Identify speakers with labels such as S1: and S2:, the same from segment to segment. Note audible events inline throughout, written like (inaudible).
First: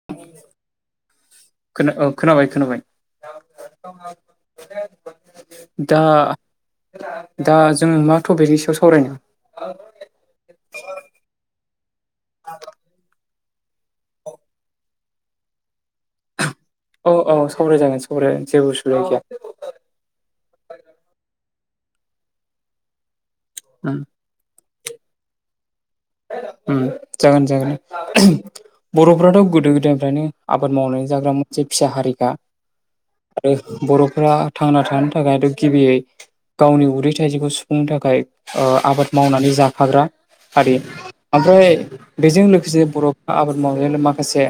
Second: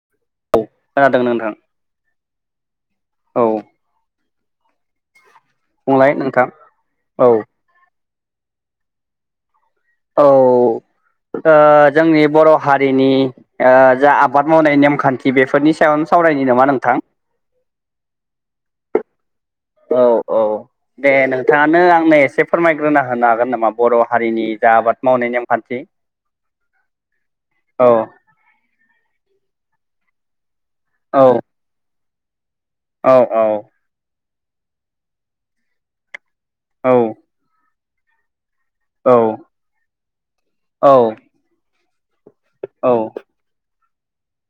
S1: (inaudible)
S2: खोनादोंना नोंथां
S1: खोनाबाय खोनाबाय
S2: औ
S1: (unintelligible) दा
S2: बुंलाय नोंथां औ
S1: दा जों मा टपिकनि सायाव सावरायनो
S2: औ जोंनि बर' हारिनि ओ जा आबाद मावनाय नेमखान्थि बेफोरनि सायावनो सावरायनाय नामा नोंथां
S1: औ औ सावराय जागोन सावराय जागोन जेबो उसुबिदा गैया
S2: औ औ दे नोंथाङानो आंनो एसे फोरमायग्रोना होनो हागोन नामा
S1: उम
S2: बर' हारिनि जा आबाद मावनाय नेमखान्थि
S1: उम जागोन जागोन
S2: औ
S1: बर'फोराथ गोदो गोदायनिफ्रायनो आबाद मावनानै
S2: औ
S1: जाग्रा मोनसे फिसा हारिखा
S2: औ औ
S1: आरो बर'फोरा थांना थानो थाखायथ गिबियै गावनि
S2: औ
S1: उदै थाइजखौ सुफुंनो थाखाय आबाद
S2: औ
S1: मावनानै जाफाग्रा हारि
S2: औ
S1: ओमफ्राय बेजों लोगोसे
S2: औ
S1: बर' आबाद मावनायानो माखासे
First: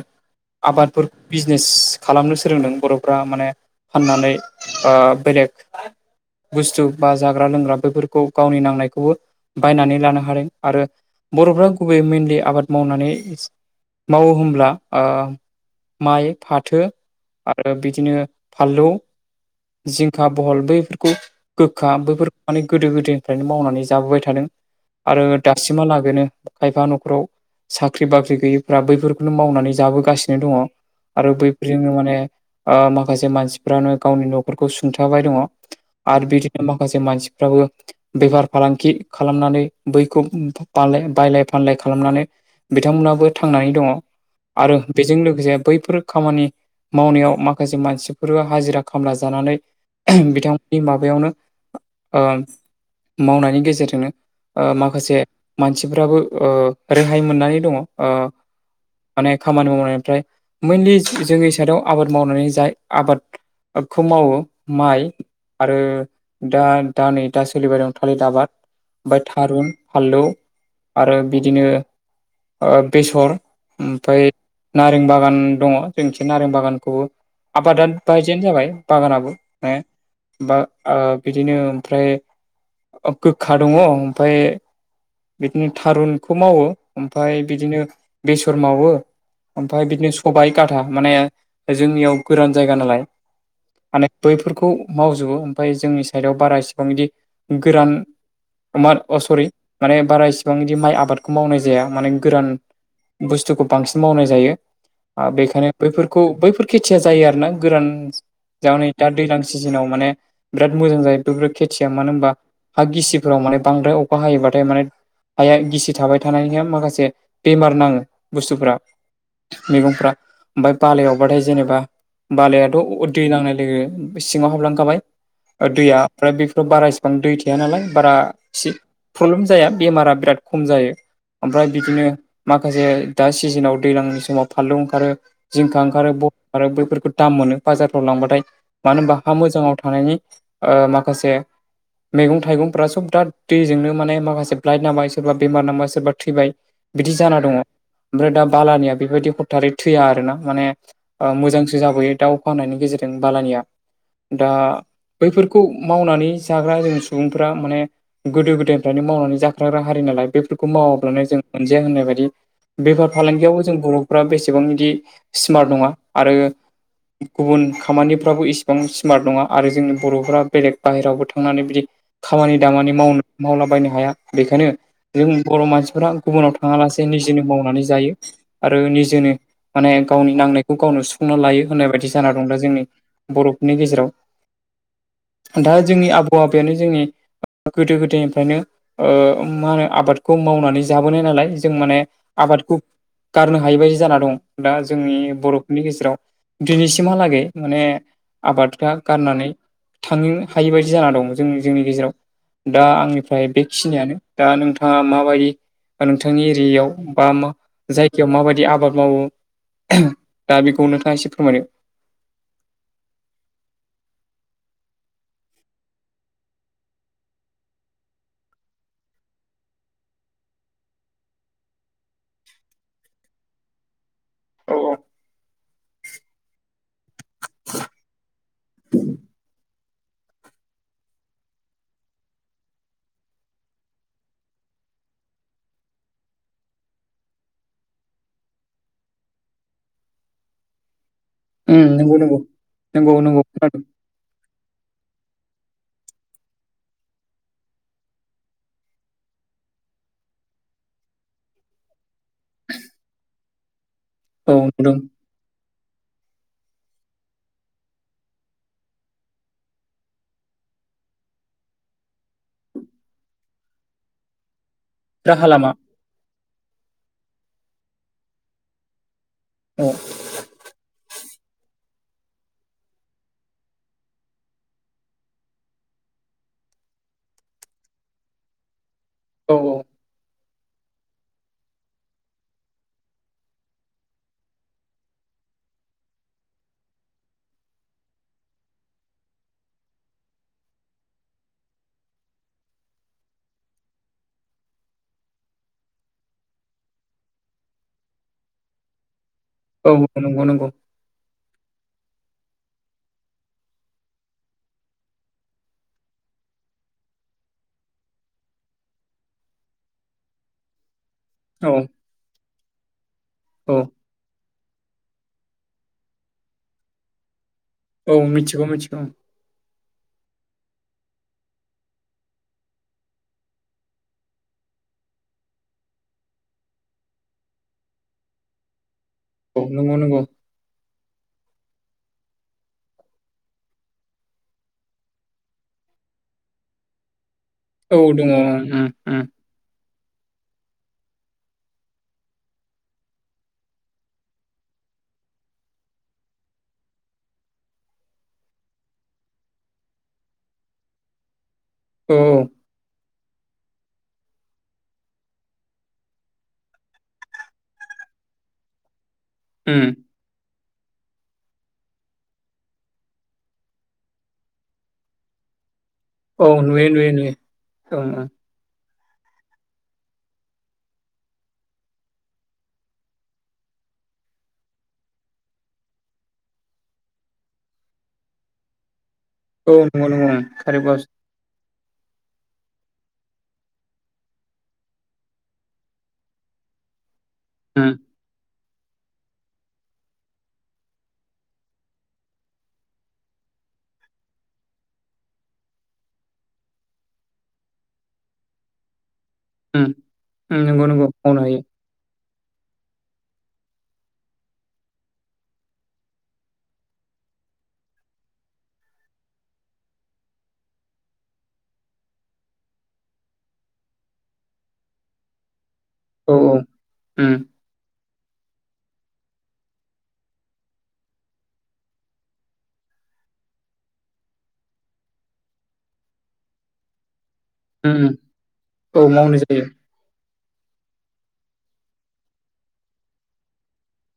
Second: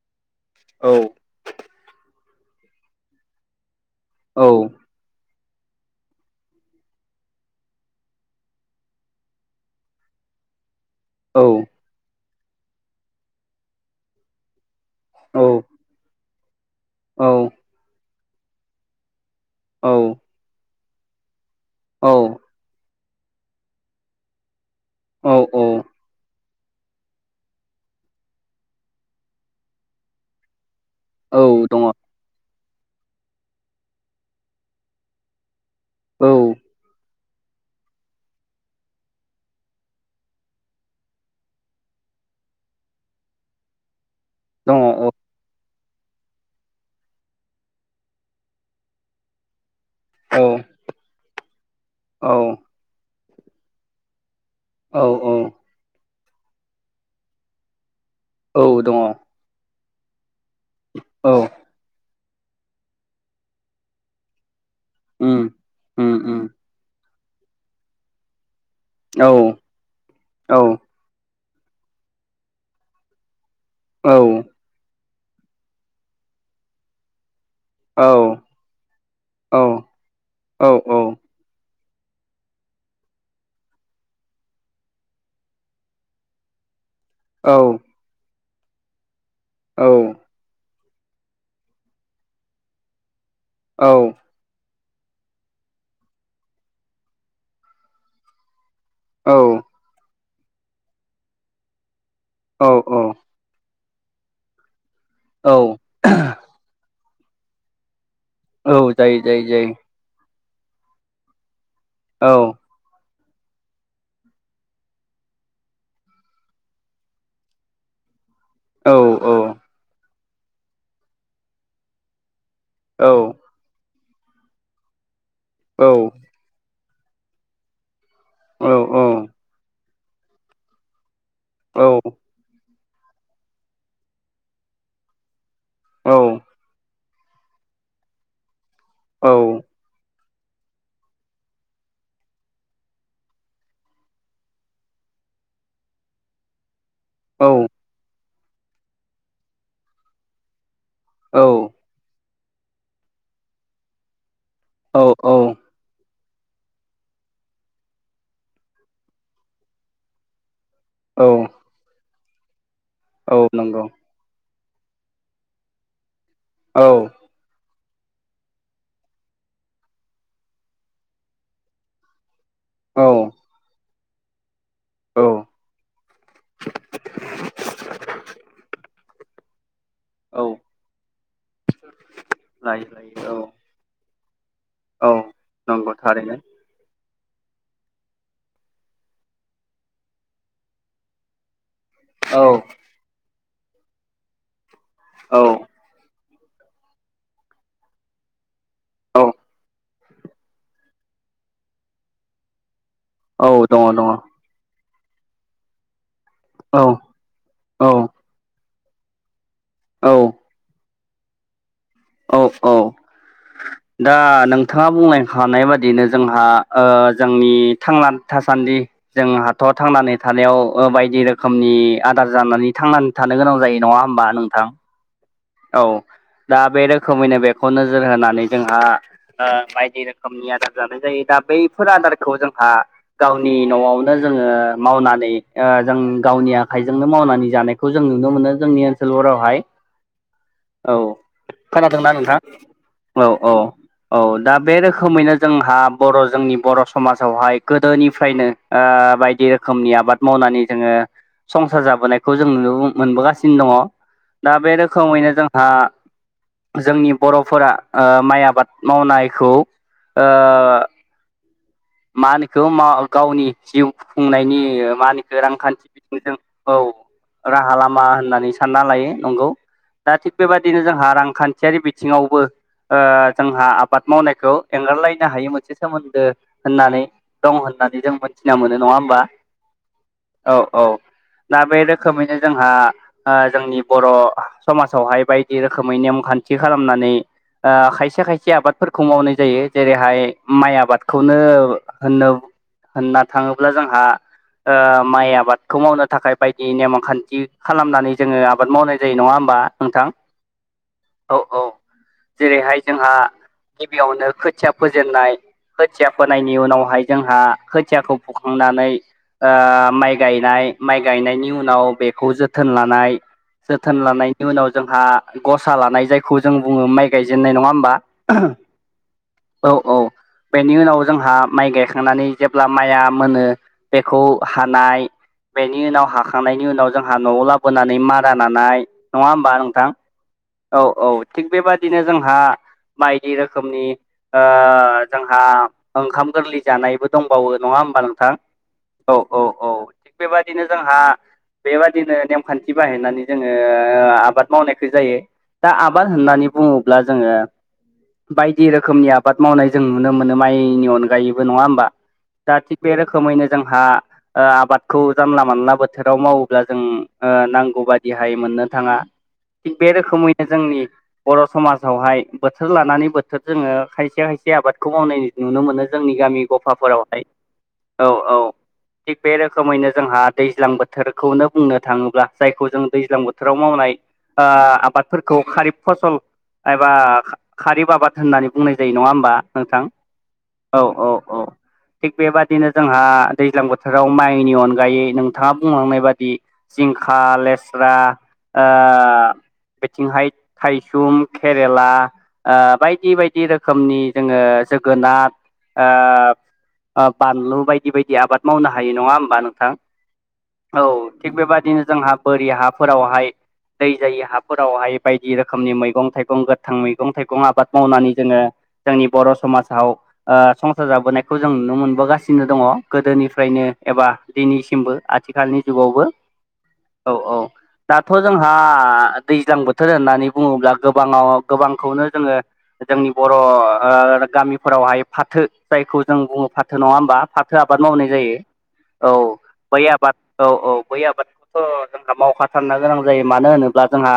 S2: औ
S1: आबादफोर बिजनेस खालामनो सोलोंदों बर'फ्रा माने फाननानै
S2: औ
S1: ओ बेलेग बुस्थु बा जाग्रा लोंग्रा बेफोरखौ गावनि नांनायखौबो बायनानै लानो हादों आरो बर'फ्रा गुबैयै मेनलि आबाद मावनानै मावो बुंब्ला ओ माइ फाथो
S2: औ
S1: आरो बिदिनो फानलौ जिंखा बहल बैफोरखौ गोखा
S2: औ
S1: बैफोरखौ माने गोदो गोदायनिफ्रायनो मावनानै जाबोबाय थादों आरो
S2: औ
S1: दासिमहा लागै बेनो खायफा न'खराव साख्रि बाख्रि गैयैफ्रा बैफोरखौनो मावनानै जाबोगासिनो दङ आरो
S2: औ दङ
S1: बैफोरजोंनो माने ओ माखासे मानसिफ्रानो गावनि न'फोरखौ सुंथाबाय दङ। आरो
S2: औ
S1: बिदिनो माखासे मानसि बाबो बेफार फालांगि खालामनानै बैखौ बायलाय बायलाय फानलाय खालामनानै बिथांमोनहाबो थांनानै दङ
S2: दङ
S1: आरो
S2: औ
S1: बेजों लोगोसे बैफोर खामानि मावनायाव माखासे मानसिफोर हाजिरा खामला जानानै
S2: औ
S1: बिथां माबायावनो ओ मावनायनि गेजेरजोंनो ओ
S2: औ
S1: माखासे
S2: औ
S1: मानसिफ्राबो ओ रेहाय मोननानै दङ ओ
S2: औ दङ
S1: माने खामानि मावनायनिफ्राय मैनलि
S2: औ
S1: जोंनि साइडाव आबाद मावनानै जाय आबादखौ मावो। माइ
S2: उम
S1: आरो
S2: उम उम
S1: दा दा नै दा सोलिबाय दं थालिर आबाद ओमफ्राय
S2: औ
S1: थारुन फानलौ
S2: औ
S1: आरो बिदिनो बेसर
S2: औ
S1: ओमफ्राय नारें बागान दङ जोंनिखै नारें बागानखौबो आबादा
S2: औ
S1: बायदियानो जाबाय बागानाबो
S2: औ
S1: माने बा
S2: औ औ
S1: ओ बिदिनो ओमफ्राय गोखा दङ ओमफ्राय बिदिनो थारुनखौ मावो ओमफ्राय बिदिनो बेसर मावो ओमफ्राय बिदिनो खबाइ गाथा माने जोंनियाव गोरान जायगा नालाय माने बैफोरखौ मावजोबो ओमाय जोंनि साइडआव बारा इसेबां बिदि गोरान बाद सरि माने बारा इसिबां बिदि माइ आबादखौ मावनाय जाया माने गोरान
S2: औ
S1: बुस थुखौ बांसिन मावनाय जायो
S2: औ
S1: बेखायनो बैफोरखौ बैफोर खेथिया जायो आरो ना गोरान
S2: औ
S1: जोंहा नै दा
S2: जायो
S1: दैलां
S2: जायो जायो
S1: सिजोनाव माने बिराद मोजां जायो बेफोर बादि खेथिया मानो
S2: औ
S1: होनबा हा गिसिफोराव माने बांद्राय अखा हायोबाथाय माने हाया गिसि थाबाय थानायनि माखासे बेमार नाङो। बुस्थुफ्रा
S2: औ औ
S1: मैगंफ्रा ओमफाय बालायावबाथाय जेनेबा बालाया अ दै नांनाय लोगो-लोगो सिङाव हाबलांखाबाय ओ
S2: औ
S1: दैया फ्रा बेफोराव बाराय गोबां दै थाया नालाय बारा एसे
S2: औ
S1: प्रब्लेम जाया बेमारा बिराद खम जायो। ओमफ्राय बिदिनो माखासे दा सिजोनाव दैज्लांनि समाव फानलु ओंखारो। जिंखा
S2: औ
S1: ओंखारो ब ओंखारो बैफोरखौ दाम मोनो बाजारफ्राव लांबाथाय। मानो होमबा हा मोजाङाव थानायनि ओ माखासे मैगं-थाइगंफ्रा सब दा दैजोंनो माने माखासे फ्लाइट नांबाय सोरबा बेमार नांबाय सोरबा थैबाय बिदि जाना दङ'।
S2: औ
S1: ओमफ्राय दा बालानिया बेबायदि हथ्थारै थैया आर ना माने ओ मोजां। जाबोयो दाउ फाहामनायनि गेजेरजों बालानिया दा
S2: औ
S1: बैफोरखौ मावनानै जाग्रा जोंनि सुबुंफोरा माने गोदो गोदायनिफ्रायनो मावनानै जाखाग्रा हारि नालाय बेफोरखौ मावा
S2: औ
S1: माने जों मोनजाया होननाय बायदि बेफार
S2: औ
S1: फालांगियावबो जों
S2: नंगौ
S1: बर' फोरा बेसेबां बिदि स्मार्ट नङा आरो
S2: औ।
S1: गुबुन खामानिफ्राबो इसिबां स्मार्ट नङा आरो जोंनि बर'फोरा बेलेग बाहेरावबो थांनानै बिदि खामानि दामानि
S2: औ
S1: मावनो मावलाबायनो हाया बेखायनो जों बर' मानसिफ्रा गुबुनाव थाङा लासे निजेनो मावनानै जायो आरो निजेनो माने गावनि
S2: औ
S1: नांनायखौ गावनो सुफुंना लायो होननाय बादि जाना दं दा जोंनि
S2: लायो लायो औ
S1: बर'फोरनि गेजेरावह
S2: औ
S1: दा
S2: नंगौ
S1: जोंनि
S2: थारैनो
S1: आबौ-आबैयानो जोंनि गोदो-गोदायनिफ्रायनो ओ मा होनो आबादखौ मावनानै जाबोनाय नालाय जों माने
S2: औ
S1: आबादखौ गारनो हायि बायदि जाना दं दा जोंनि
S2: औ
S1: बर'फोरनि गेजेराव। दिनैसिमहालागै माने आबादफ्रा
S2: औ
S1: गारनानै थानोनो हायि बादि जाना दं जों जोंनि गेजेराव दा आंनिफ्राय
S2: औ दङ दङ
S1: बेखिनियानो।
S2: औ
S1: दा नोंथांङा माबायदि ओ नोंथांनि एरियायाव बा मा
S2: औ
S1: जायगायाव माबायदि आबाद मावो
S2: औ
S1: दा बेखौ नोंथाङा एसे फोरमायनो
S2: औ औ।
S1: (inaudible)
S2: दा नोंथाङा बुंलेंखानाय बादियैनो जोंहा ओ जोंनि थांना थासान्दि जों हाथ' थांनानै थानायाव ओ बायदि रोखोमनि आदार जानानै थांनानै थानो गोनां जायो नङा होमबा नोंथां?
S1: औ।
S2: औ दा बे रोखोमैनो बेखौ नोजोर होनानै जोंहा आ बायदि रोखोमनि आदार जानाय जायो दा बैफोर आदारखौ जोंहा गावनि न'आवनो जोंङो मावनानै ओ जों गावनि आखाइजोंनो मावनानै जानायखौ खौ जों नुनो मोनो जोंनि ओनसोलफोरावहाय। औ खोनादोंना
S1: नंगौ
S2: नोंथां?
S1: नंगौ नंगौ
S2: औ
S1: नंगौ
S2: औ।
S1: खोनादों
S2: औ दा बे रोखोमैनो जोंहा बर' जोंनि बर' समाजावहाय गोदोनिफ्रायनो बायदि रोखोमनि आबाद मावनानै जोंङो संसार जाबोनायखौ जों नुनोबो मोनबोगासिनो दङ'
S1: औ
S2: दा बे
S1: नुदों
S2: रोखोमैनो जोंहा जोंनि बर'फोरा ओ माइ आबाद मावनायखौ ओ मा होनो इखौ माव गावनि जिउ खुंनायनि ओ मा होनो इखो
S1: राहा लामा
S2: रांखान्थि (unintelligible) औ राहा लामा होननानै सानना लायो नंगौ
S1: औ
S2: दा थिग बेबादिनो जोंहा रांखान्थियारि बि बिथिङावबो ओ जोंहा आबाद मावनायखौ एंगारलायनो हायि मोनसे सोमोन्दो होननानै दं होननानै जों मोनथिना मोनो नङा होमबा।
S1: औ औ।
S2: औ औ दा बे रोखोमैनो जोंहा आ जोंनि बर' समाजावहाय बायदि रोखोमै नेमखान्थि खालामनानै आ खायसे खायसे आबादफोरखौ मावनाय जायो जेरैहाय माइ आबादखौ नो होन होनना थाङोब्ला जोंहा ओ माइ आबादखौ मावनो थाखाय बायदि नेम खान्थि खालामनानै जोङो आबाद मावनाय जायो नङा होमबा
S1: औ
S2: नोंथां
S1: औ नंगौ नंगौ
S2: औ औ जेरैहाय जोंहा गिबियावनो खोथिया फोजेननाय खोथिया फोनायनि उनावहाय जोंहा खोथियाखौ फुखांनानै ओ माइ गायनाय माइ गायनायनि नि
S1: औ
S2: उनाव बेखौ जोथोन लानाय
S1: औ
S2: जोथोन लानाय नि उनाव जोंहा गसा लानाय जायखौ जों बुङो माइ गायजेननाय नङा होमबा
S1: औ मिथिगौ मिथिगौ
S2: औ औ बेनि उनाव जोंहा माइ गायखांनानै जेब्ला माइया मोनो बेखौ हानाय बेनि उनाव हाखांनायनि उनाव जोंहा न'आव लाबोनानै मारा नानाय नङा होमबा
S1: औ
S2: नोंथां
S1: नंगौ नंगौ
S2: औ औ थिग बेबादिनो जोंहा बायदि रोखोमनि ओ जोंहा ओंखाम गोरलै जानायबो दंबावो नङा
S1: औ
S2: होमबा
S1: दङ
S2: नोंथां
S1: ओं
S2: औ औ औ थिग बेबायदिनो जोंहा बेबादिनो नेमखान्थि बाहायनानै जोङो आबाद मावनायखौ जायो दा आबाद होननानै बुङोब्ला जोङो बायदि रोखोमनि आबाद मावनाय जों नुनो मोनो माइनि अनगायैबो नङा होमबा
S1: उम-उम
S2: दा थिग बे रोखोमैनो जोंहा ओ आबादखौ जानला मानला बोथोराव मावोब्ला जों नांगौ बादिहाय मोननो थाङा
S1: (inaudible)
S2: थिग बे रोखोमैनो जोंनि बर' समाजावहाय बोथोर लानानै बोथोर जोङो खायसे खाय से आबादखौ मावनाय नुनो मोनो जोंनि गामि
S1: औ ओम औ नुयो नुयो
S2: गफाफोरावहाय
S1: नुयो ओं
S2: औ
S1: ओं
S2: औ थिग बे रोखोमैनो जोंहा दैज्लां बोथोरखौनो बुंनो थाङोब्ला जायखौ जों दैज्लां बोथोराव मावनाय ओ आबादफोरखौ खारिब फसल एबा खारिब आबाद होननानै बुंनाय जायो नङा होमबा
S1: औ
S2: नोंथां
S1: नंगौ नंगौ ओं
S2: औ
S1: कारेन्ट बास
S2: औ औ थिग बेबाददिनो जोंहा दैज्लां बोथोराव माइनि अनगायै नोंथाङा बुंलांनाय बादि जिंखा
S1: ओम
S2: लेस्रा ओ बिथिंहाय थाइसुम केरेला ओ बायदि बायदि रोखोमनि जोङो जोगोनाद ओ ओ बानलु बायदि बायदि आबाद मावनो हायो नङा होमबा नों थां
S1: ओम ओम
S2: औ
S1: नंगौ नंगौ
S2: थिग
S1: मावनो हायो
S2: बेबादिनो जोंहा बोरि हाफोरावहाय दै जायि हाफोरावहाय बायदि रोखोमनि मैगं थाइगं गोथां मैगं थाइगं आबाद मावनानै जोङो जोंनि बर' समाजाव ओ संसार जाबोनायखौ जों नुनो मोनबोगासिनो दङ गोदोनिफ्रायनो एबा दिनैसिमबो आथिखालनि जुगावबो
S1: औ औ
S2: औ
S1: ओम
S2: औ दाथ' जोंहा दैज्लां बोथोर होननानै बुङोब्ला गोबाङाव गोबांखौनो जोङो जोंनि बर' गामिफोरावहाय फाथो जायखौ जों बुङो फाथो नङा होमबा फाथो आबाद
S1: ओम
S2: मावनाय
S1: ओम
S2: जायो औ
S1: मावनाय जायो
S2: बै आबाद औ औ बै आबादखौथ' जोंहा मावखाथारनो गोनां जायो मानो होनोब्ला जोंहा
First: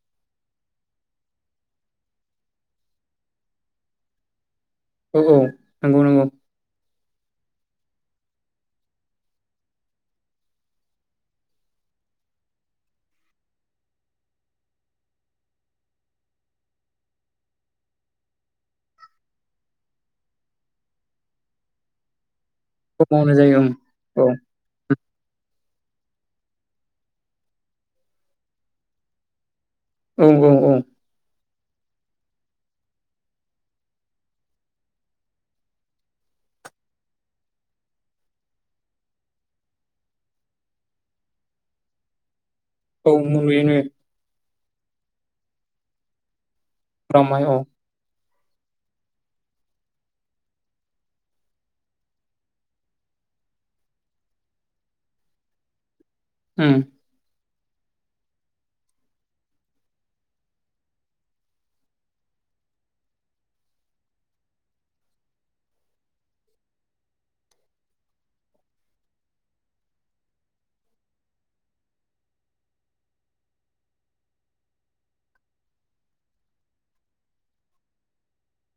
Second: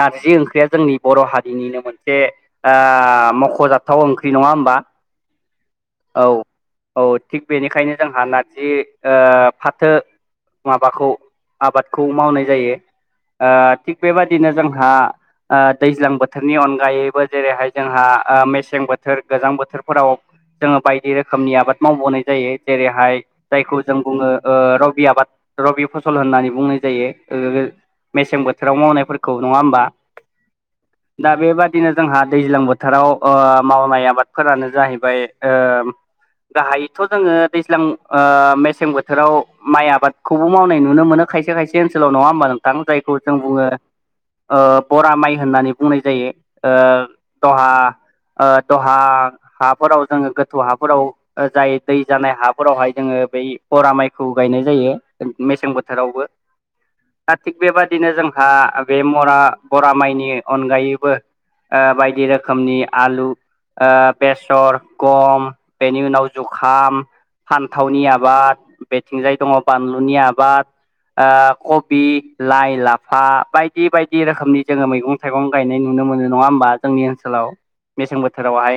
S2: नारजि ओंख्रिया जोंनि बर' हारिनिनो मोनसे ओ मख'जा थाव ओंख्रि नङा होमबा
S1: औ औ नंगौ नंगौ
S2: औ औ थिग बेनिखायनो जोंहा नारजि ओ फाथो माबाखौ आबादखौ मावनाय जायो ओ थिग बेबादिनो जोंहा ओ दैज्लां बोथोरनि अनगायैबो जेरैहाय जोंहा ओ मेस मेसें बोथोर गोजां बोथोरफोराव जोङो बायदि रोखोमनि आबाद मावबोनाय जायो
S1: औ
S2: जेरैहाय
S1: मावनाय जायो
S2: जायखौ जों
S1: औ
S2: बुङो ओ रबि आबाद रबि फसल होननानै बुंनाय जायो मेसें बोथोराव मावनायफोरखौ नङा होमबा
S1: औ-औ-औ
S2: दा बेबादिनो जोंहा दैज्लां बोथोराव ओ मावनाय आबादफोरानो जाहैबाय ओ गाहायैथ' जोङो दैज्लां ओ मेसें बोथोराव माइ आबादखौबो मावनाय नुनो मोनो खायसे खाय से ओनसोलाव नङा होमबा नोंथां
S1: औ
S2: जायखौ जों
S1: नुयो
S2: बुङो
S1: नुयो
S2: ओ बरा माइ होननानै बुंनाय जायो ओ
S1: रामाय औ
S2: दहा ओ दहा हाफोराव जोङो गोथौ हाफोराव जाय दै जानाय हाफोरावहाय जोङो बै बरा माइखौ गायनाय जायो मेसें बोथोरावबो
S1: उम
S2: दा थिग बेबादिनो जोंहा बे मरा बरा माइनि अनगायैबो ओ बायदि रोखोमनि आलु ओ बेसर गम बेनि उनाव जुखाम फान्थावनि आबाद बेथिंजाय दङ बानलुनि आबाद ओ कबि लाइ लाफा बायदि बायदि रोखोमनि जोङो मैगं थाइगं गायनाय नुनो मोनो नङा होमबा जोंनि ओनसोलाव मेसें बोथोरावहाय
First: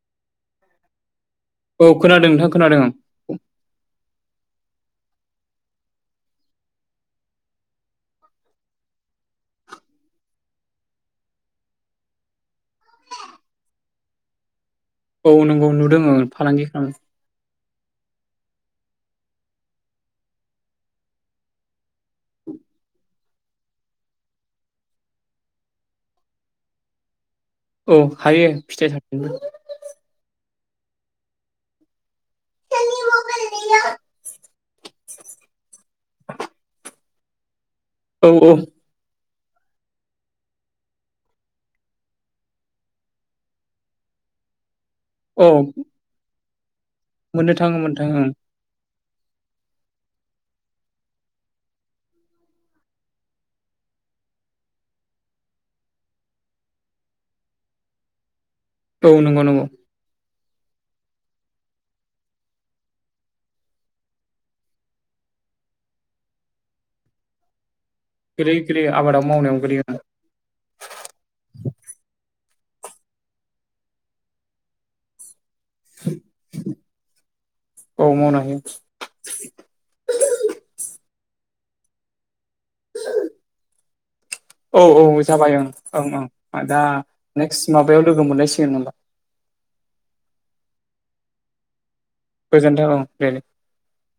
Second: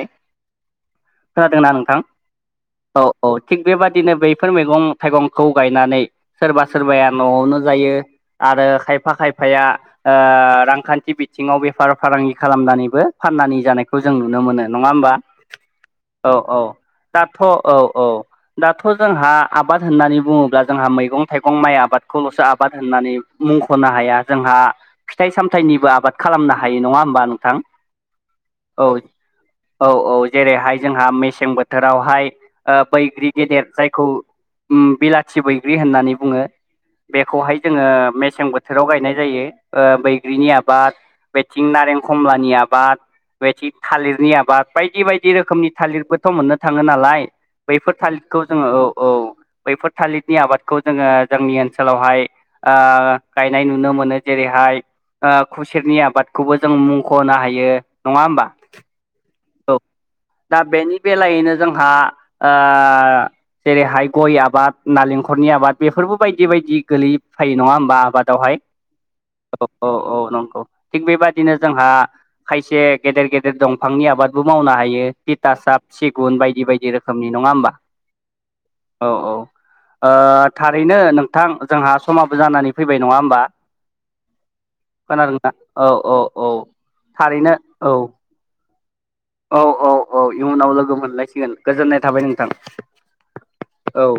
S2: खोनादोंना
S1: औ
S2: नोंथां
S1: खोनादों नोंथां खोनादों
S2: औ औ थिग बेबादिनो बैफोर मैगं थाइगंखौ गायनानै सोरबा सोरबाया न'आवनो जायो आरो खायफा खायफाया ओ रांखान्थि बिथिङाव बेफार फालांगि खालामनानैबो फाननानै जानायखौ जों नुनो मोनो नङा होमबा
S1: औ नंगौ नुदों ओं
S2: औ औ
S1: फालांगि खालाम
S2: दाथ' औ औ दाथ' जोंहा आबाद होननानै बुङोब्ला जोंहा मैगं थाइगं माइ आबादखौल'सो आबाद होननानै मुंख'नो हाया जोंहा फिथाइ सामथाइनिबो आबाद खालामनो हायो नङा होमबा नोंथां
S1: औ हायो फिथाइ
S2: औ
S1: सामथायबो
S2: औ औ जेरैहाय जोंहा मेसें बोथोरावहाय बैग्रि गेदेर जायखौ बिलाथि बैग्रि होननानै बुङो बेखौहाय जोङो मेसें
S1: औ औ
S2: बोथोराव गायनाय जायो बैग्रिनि आबाद बेथिं नारें खमलानि आबाद बेबायदि थालिरनि आबाद बायदि बायदि
S1: औ
S2: रोखोमनि थालिरबोथ' मोननो थाङो नालाय
S1: मोननो थाङो मोननो
S2: बैफोर
S1: थाङो
S2: थालिदखौ जोङो औ-औ बैफोर थालिदनि आबादखौ जोङो जोंनि ओनसोलावहाय ओ गायनाय नुनो मोनो जेरैहाय खुसेरनि आबादखौबो जों मुंख'नो हायो नङा होमबा
S1: औ नंगौ नंगौ
S2: दा बेनि बेलायैनो जोंहा जेरैहाय गय आबाद नालेंखरनि आबाद बेफोरबो बायदि बायदि गोलै फायो नङा होमबा आबाद
S1: गोलै
S2: वहाय
S1: गोलै आबादाव मावनायाव
S2: औ
S1: गोलैयो
S2: औ औ नंगौ थिग बेबदिनो जोंहा खायसे गेदेर गेदेर दंफांनि आबादबो मावनो हायो तिथासाब सिगुन बायदि बायदि रोखोमनि नङा होमबा
S1: औ मावनो हायो
S2: औ औ ओ थारैनो नोंथां जोंहा समाबो जानानै फैबाय नङा होमबा
S1: औ औ
S2: खोनादोंना
S1: जाबाय
S2: औ
S1: ओं
S2: औ
S1: ओं
S2: औ
S1: ओ दा
S2: थारैनो
S1: नेक्स्ट
S2: औ
S1: माबायाव लोगो मोनलायसिगोन होनबा
S2: औ औ औ इयुनाव लोगो मोनलायसिगोन गोजोननाय थाबाय नों
S1: गोजोन्थों औ दे
S2: औ